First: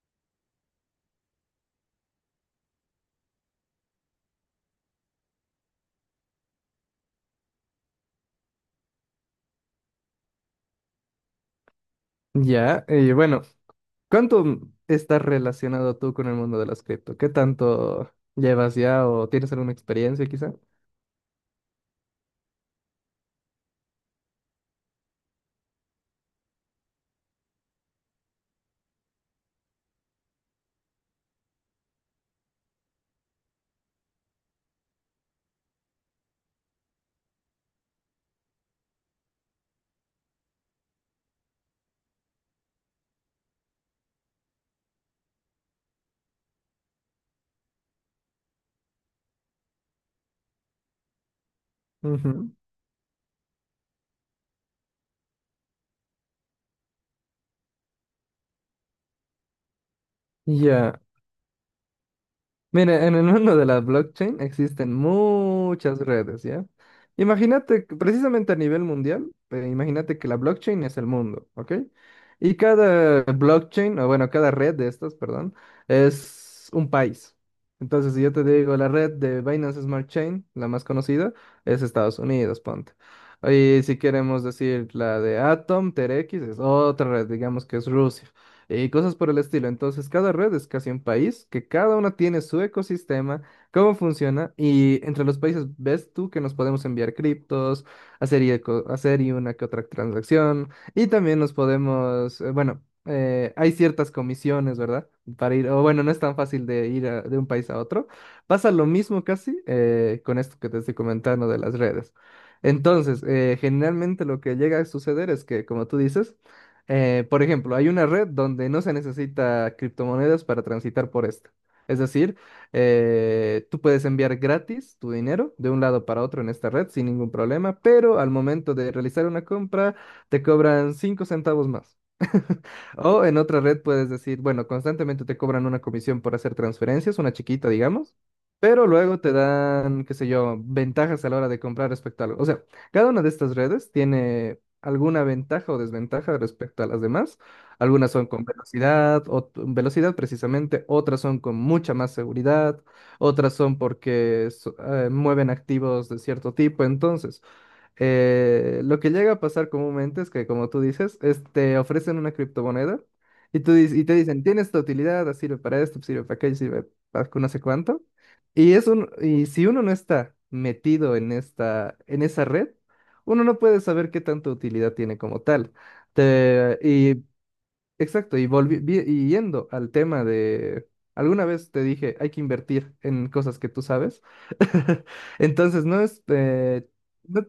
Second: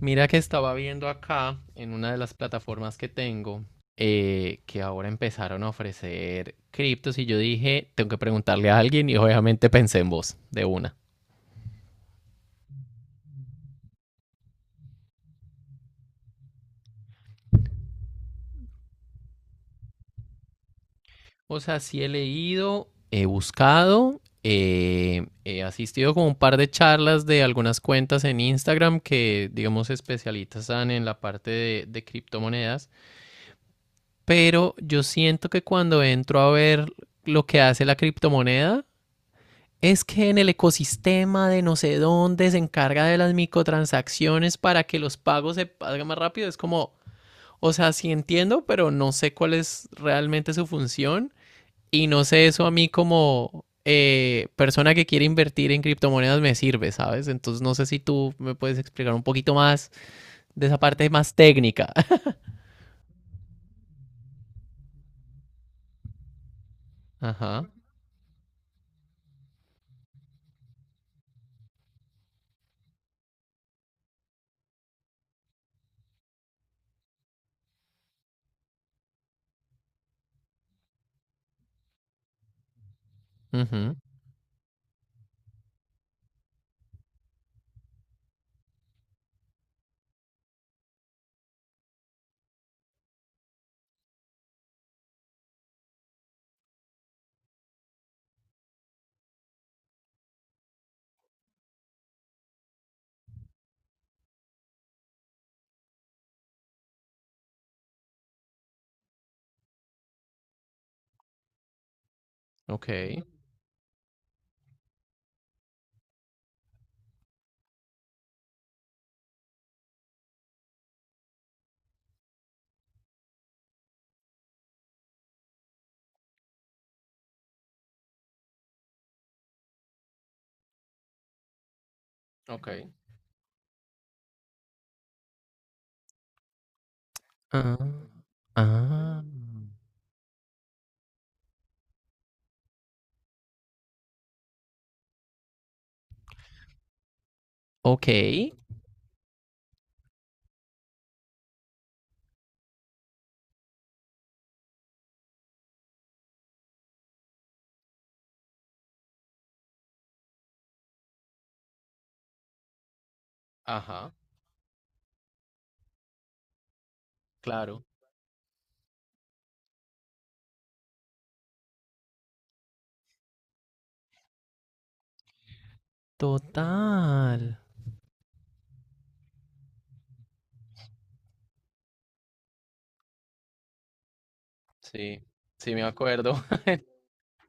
Mira que estaba viendo acá en una de las plataformas que tengo que ahora empezaron a ofrecer criptos y yo dije, tengo que preguntarle a alguien y obviamente pensé en vos de una. Ya, y bueno, ¿cuánto estás relacionado tú con el mundo de las cripto? ¿Qué tanto llevas ya o tienes alguna experiencia quizá? O sea, sí he leído, he buscado, he asistido como un par de charlas de algunas cuentas en Instagram que, digamos, se especializan en la parte de criptomonedas, pero yo siento que cuando entro a ver lo que hace la criptomoneda, es que en el ecosistema de no sé dónde se encarga de las microtransacciones para que los pagos se paguen más rápido. Es como, o sea, sí entiendo, pero no sé cuál es realmente su función. Y no sé, Ujú. eso a mí como persona que quiere invertir en criptomonedas me sirve, ¿sabes? Entonces no sé si tú me puedes explicar un poquito más de esa Ya. parte más técnica. Mira, en el mundo de la blockchain existen muchas redes, ¿ya? Ajá. Imagínate, que precisamente a nivel mundial, imagínate que la blockchain es el mundo, ¿ok? Y cada blockchain, o bueno, cada red de estas, perdón, es un país. Entonces, si yo te digo, la red de Binance Smart Chain, la más conocida, es Estados Unidos, ponte. Y Ujú. si queremos decir la de Atom, Terex, es otra red, digamos que es Rusia y cosas por el estilo. Entonces, cada red es casi un país, que cada una tiene su ecosistema, cómo funciona, y entre los países ves tú que nos podemos enviar criptos, hacer y una que otra transacción, y también nos podemos, bueno, hay ciertas comisiones, ¿verdad? Para ir, o bueno, no es tan fácil de ir de un país a otro. Pasa lo mismo casi con esto que te estoy comentando de las redes. Ok. Entonces, generalmente lo que llega a suceder es que, como tú dices, por ejemplo, hay una red donde no se necesita criptomonedas para transitar por esta. Es decir, tú puedes enviar gratis tu dinero de un lado para otro en esta red sin ningún problema, pero al momento de realizar una compra te cobran 5 centavos más. Ok. O en otra red puedes decir, bueno, constantemente te cobran una comisión por hacer transferencias, una chiquita, Ah, digamos, pero luego ah. te dan, qué sé yo, ventajas a la hora de comprar respecto a algo. O sea, cada una de estas redes tiene alguna ventaja o desventaja respecto a las demás. Ok. Algunas son con velocidad, o velocidad precisamente, otras son con mucha más seguridad, otras son porque mueven activos de cierto tipo. Entonces, lo que llega a pasar comúnmente es que, como tú dices, es- te ofrecen una criptomoneda y, y Ajá. te dicen, tiene esta utilidad, sirve para esto, sirve para aquello, sirve para no sé Claro. cuánto. Y si uno no está metido en, en esa red, uno no puede saber qué tanta utilidad tiene como tal. Te- y Total. Exacto, y, y yendo al tema de, alguna vez te dije, hay que invertir en cosas que tú sabes. Sí, sí me Entonces, no es, acuerdo. No,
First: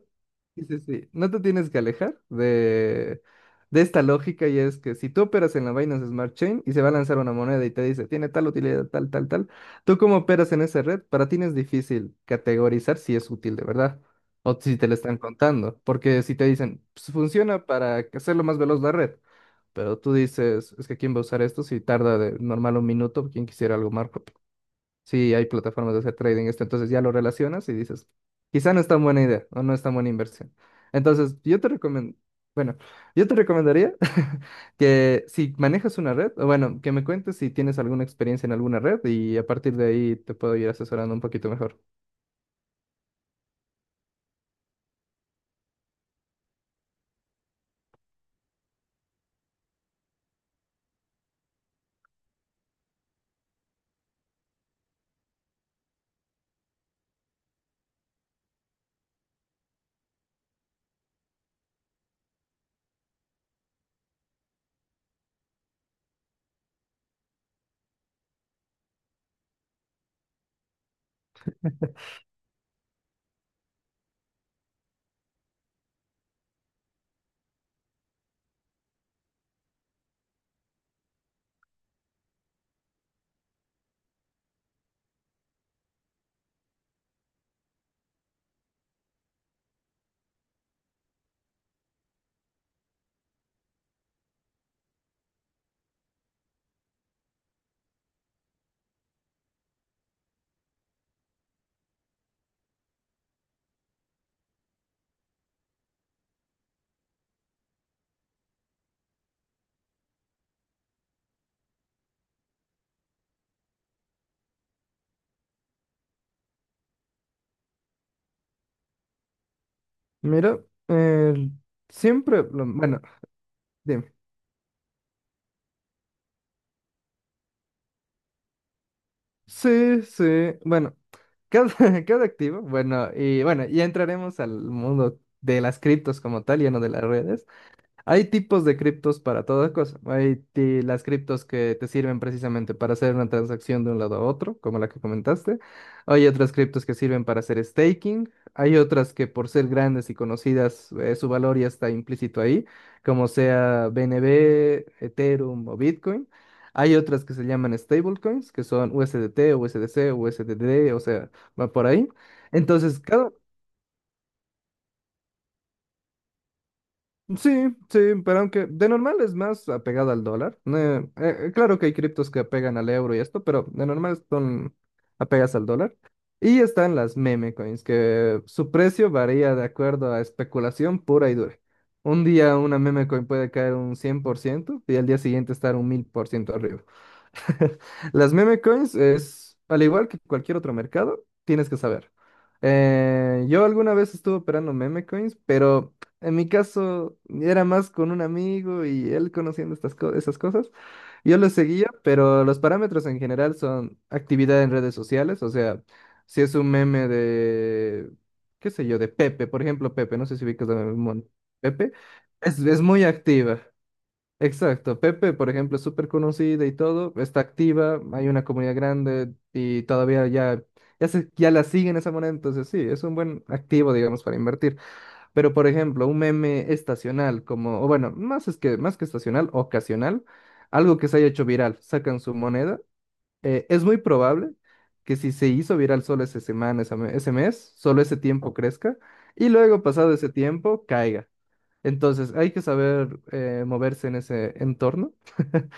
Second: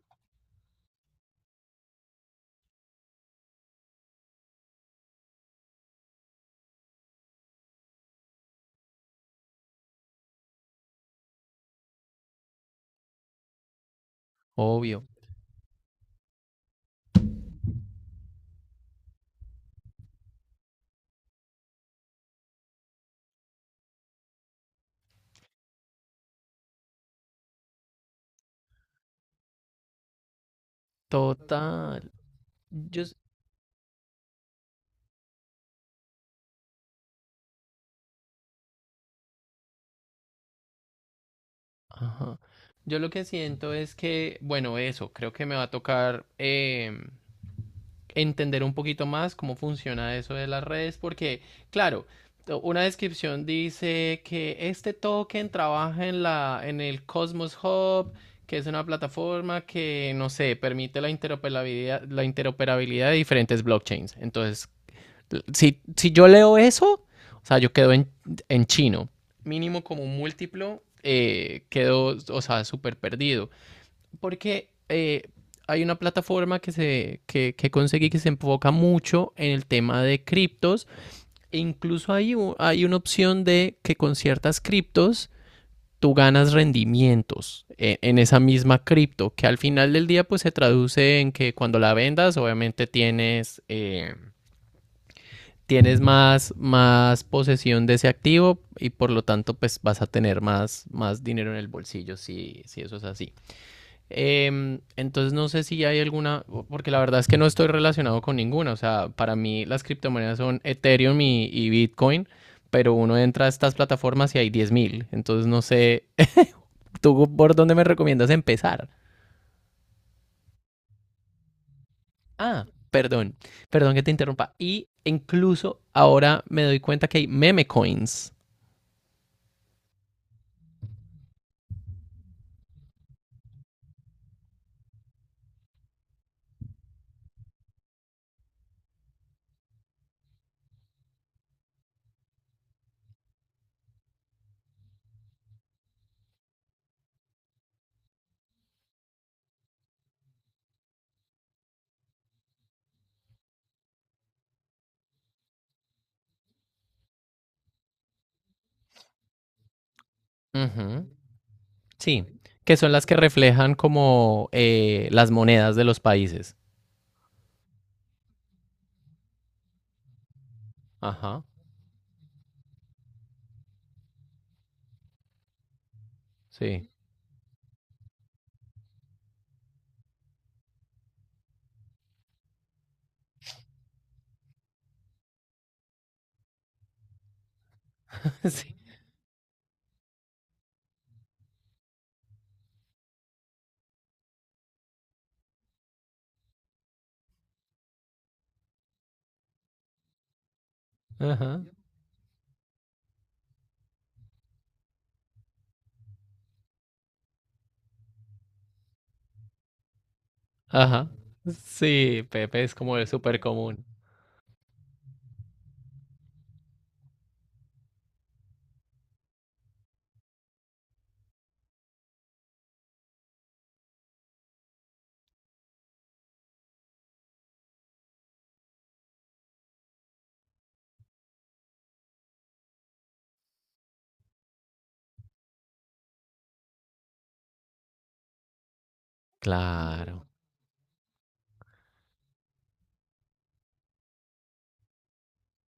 sí, sí, sí, no te tienes que alejar de, esta lógica y es que si tú operas en la Binance Smart Chain y se va a lanzar una moneda y te dice, tiene tal utilidad, tal, tal, tal, tú como operas en esa red, para ti no es difícil categorizar si es útil de verdad. O si te la Obvio. están contando, porque si te dicen, "Pues, funciona para hacerlo más veloz la red." Pero tú dices, es que quién va a usar esto si tarda de normal un minuto, quién quisiera algo más rápido. Sí, hay plataformas de hacer trading esto, entonces ya lo relacionas y dices, quizá no es tan buena idea o no es tan buena inversión. Entonces, yo te Total. recomiendo, bueno, Yo, s- yo te recomendaría que si manejas una red, o bueno, que me cuentes si tienes alguna experiencia en alguna red y a partir de ahí te puedo ir asesorando un poquito mejor. ajá. Yo lo que siento es que, bueno, eso, creo que me va a tocar entender un poquito más cómo funciona eso de las redes, porque, claro, una descripción dice que este token trabaja en la, en el Cosmos Hub, que es una plataforma que, no sé, permite la interoperabilidad de diferentes blockchains. Entonces, si, si yo leo eso, o sea, yo quedo en chino. Mínimo como un múltiplo, quedo, o sea, súper perdido. Porque hay una plataforma que conseguí que se enfoca mucho en el tema de criptos. E incluso hay una opción de que con ciertas criptos tú ganas rendimientos en esa misma cripto, que al final del día pues se traduce en que cuando la vendas obviamente tienes... tienes más, más posesión de ese activo y por lo tanto pues vas a tener más, más dinero en el bolsillo si, si eso es así. Entonces no sé si hay alguna, porque la verdad es que no estoy relacionado con ninguna, o sea, para mí las criptomonedas son Ethereum y Bitcoin, pero uno entra a estas plataformas y hay 10.000 entonces no sé, ¿tú por dónde me recomiendas empezar? Mira, eh, siempre, Ah, bueno, perdón, perdón que te dime. interrumpa. Y incluso ahora me doy cuenta que hay meme coins. Sí, sí. Bueno, cada, cada activo. Bueno, y bueno, ya entraremos al mundo de las criptos como tal, ya no de las redes. Hay tipos de criptos para toda cosa. Las criptos que te sirven precisamente para hacer una transacción de un lado a otro, como la que comentaste. Hay otras criptos que sirven para hacer staking. Hay otras que por ser grandes y conocidas, su valor ya está implícito ahí, como sea BNB, Ethereum o Bitcoin. Hay otras que se llaman stablecoins, que son USDT, USDC, Uh USDD, o -huh. sea, va por ahí. Sí, que son Entonces, las que cada, reflejan como las monedas de los países. sí, sí, pero aunque de normal es más apegada al dólar. Eh, Ajá, eh, claro que hay criptos que apegan al euro y esto, pero de normal son apegas al dólar. Y sí. están las meme coins, que su precio varía de acuerdo a especulación pura y dura. Un día una meme coin puede caer un 100% y al día siguiente estar un 1000% arriba. Las meme Sí, coins es, al igual que cualquier otro mercado, tienes que saber. Yo alguna vez estuve operando meme coins, pero en mi caso era más con un amigo y él conociendo estas esas cosas. Yo lo ajá, seguía, pero los parámetros en general son actividad en redes sociales, o sea, si es un meme de, qué sé yo, de Pepe, por ejemplo, Pepe, no sé si ubicas a ajá. Pepe, Sí, es, Pepe es es como muy el súper activa. común. Exacto, Pepe, por ejemplo, es súper conocida y todo, está activa, hay una comunidad grande y todavía ya, ya, ya la siguen esa moneda, entonces sí, es un buen activo, digamos, para invertir. Pero, por ejemplo, un meme estacional, como, o bueno, más, es que, más que estacional, ocasional, algo que se haya hecho viral, sacan su moneda, es muy probable que si se hizo viral solo esa semana, esa ese mes, solo ese tiempo crezca y luego, pasado Claro. ese tiempo, caiga. Entonces, hay que saber moverse en ese entorno.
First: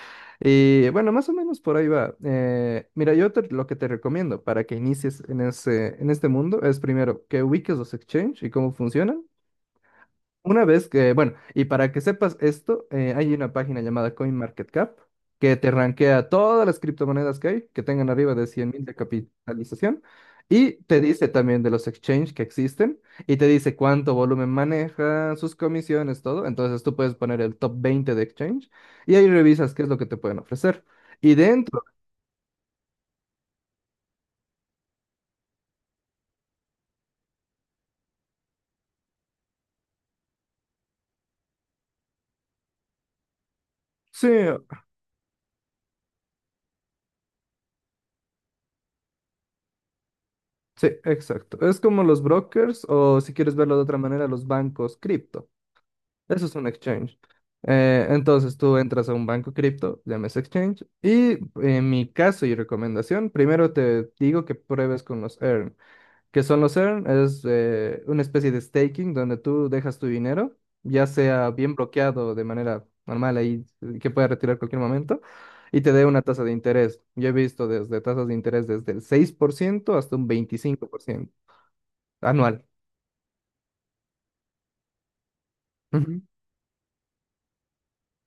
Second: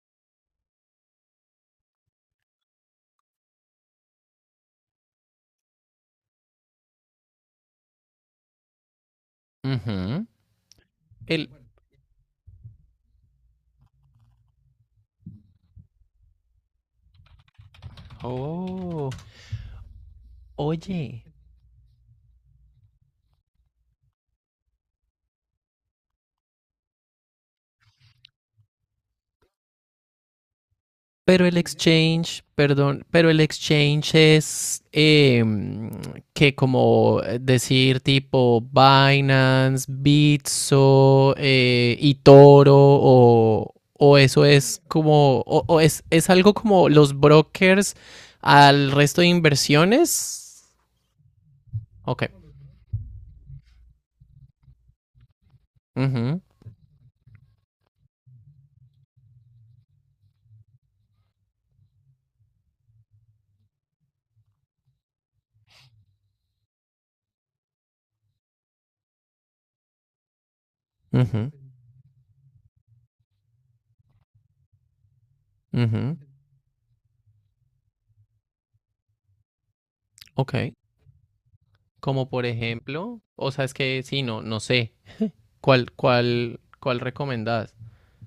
Y bueno, más o menos por ahí va. Mira, lo que te recomiendo para que inicies en ese, en este mundo es primero que ubiques los exchange y cómo funcionan. Ujú. Una vez que, bueno, El... y para que sepas esto, hay una página llamada CoinMarketCap que te rankea todas las criptomonedas que hay, que tengan arriba de 100.000 de Oh, capitalización, y te oye, dice también de los exchanges que existen, y te dice cuánto volumen maneja, sus comisiones, todo. Entonces tú puedes poner el top 20 de exchange y ahí revisas qué es lo que te pueden ofrecer. Y pero el dentro, exchange, perdón, pero el exchange es que como decir tipo Binance, Bitso, eToro o sí, eso es como, o es algo como los brokers al resto de inversiones. sí, exacto. Es como los Ok. brokers o si quieres verlo de otra manera, los bancos cripto. Ujú, Eso es un exchange. Entonces tú entras a un banco cripto, llames exchange, y en mi caso y recomendación, primero te digo que pruebes con los earn. Que son los earn? Es una especie de staking donde tú dejas tu dinero, ya ujú, sea bien bloqueado de manera normal ahí, que pueda retirar cualquier momento, y te dé ujú. una tasa de interés. Yo he visto desde tasas de interés desde el 6% hasta un Ok. 25% Como por anual. ejemplo, o sea, es que sí, no, no sé. ¿Cuál, Ujú. cuál, cuál recomendás?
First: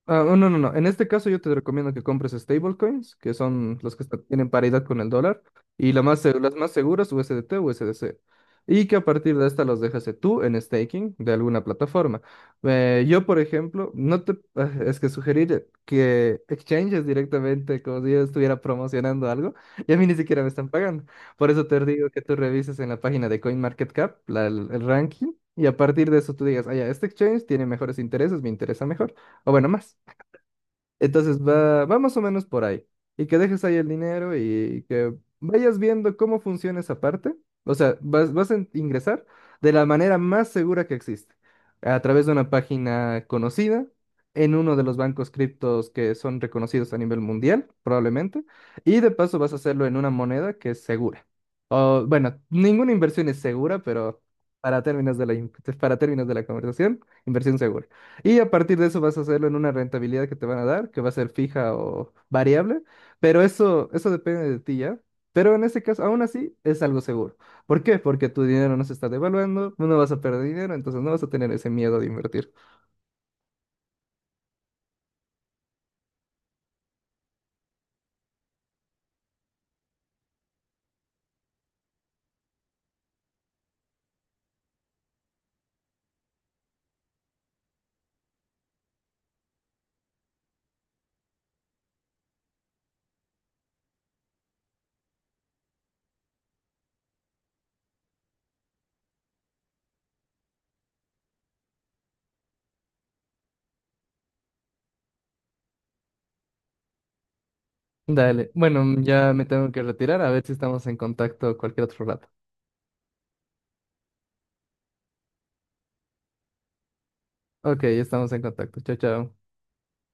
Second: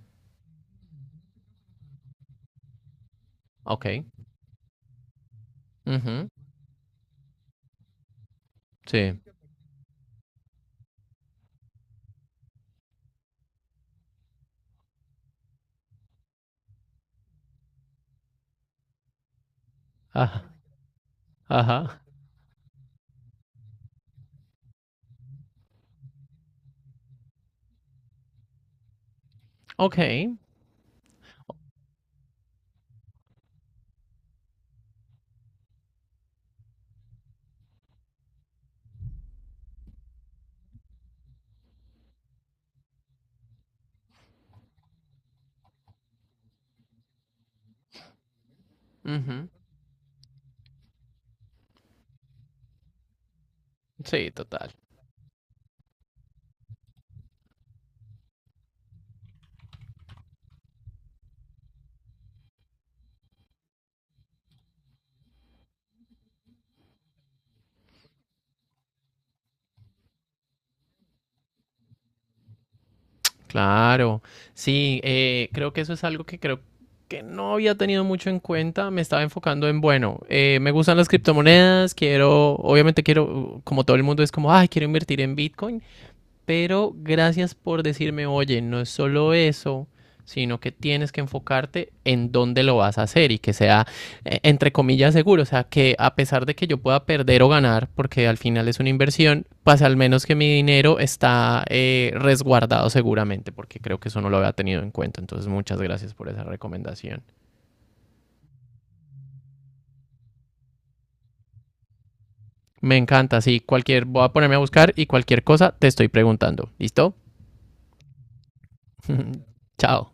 Ah, no, no, no. En este caso yo te recomiendo que compres stablecoins, que son Ok. los que tienen paridad con el dólar, y la más, Ujú. Las más seguras, u s d USDT o USDC. Y que a Sí. partir de esta los dejas tú en staking de alguna plataforma. Yo, por ejemplo, no te... ah, es que sugerir que exchanges directamente como si yo estuviera promocionando algo, y a mí ni siquiera me Ajá. están pagando. Por eso te Ajá. digo que tú revises en la página de CoinMarketCap el ranking, y a partir de eso tú digas, ah, ya, este exchange tiene mejores intereses, me interesa mejor, o bueno, Ok. más. Entonces va más o menos por ahí. Y que dejes ahí el dinero y que vayas viendo cómo funciona esa parte. O sea, vas a ingresar de la manera más segura que existe, a través de una página conocida, en uno de los bancos criptos que son reconocidos a nivel mundial, probablemente, y de paso Ujú. vas a hacerlo en una moneda que es segura. O, bueno, ninguna inversión es segura, pero Sí, total. para términos de la, in- para términos de la conversación, inversión segura. Y a partir de eso vas a hacerlo en una rentabilidad que te van a dar, que va a ser fija o variable, pero eso depende de ti ya. Pero en este caso, aún así, es algo seguro. ¿Por qué? Porque tu dinero no se está devaluando, no vas a perder dinero, entonces no vas a tener ese miedo de invertir. Claro. Sí, creo que eso es algo que creo que no había tenido mucho en cuenta. Me estaba enfocando en, bueno, me gustan las criptomonedas, quiero, obviamente quiero, como todo el mundo es como, ay, quiero invertir en Bitcoin. Pero gracias por decirme, oye, no es solo eso, sino que tienes que enfocarte en dónde lo vas a hacer y que sea, entre comillas, seguro. O sea, que a pesar de que yo pueda perder o ganar, porque al final es una inversión, pues al menos que mi dinero está resguardado seguramente, porque creo que eso no lo había tenido en cuenta. Entonces, muchas gracias por esa recomendación. Dale, bueno, ya me tengo que retirar, a ver si estamos en contacto cualquier otro rato. Me encanta, sí, cualquier, voy a ponerme a buscar y cualquier cosa te estoy preguntando. ¿Listo? Ok, estamos en contacto. Chao, chao. Chao.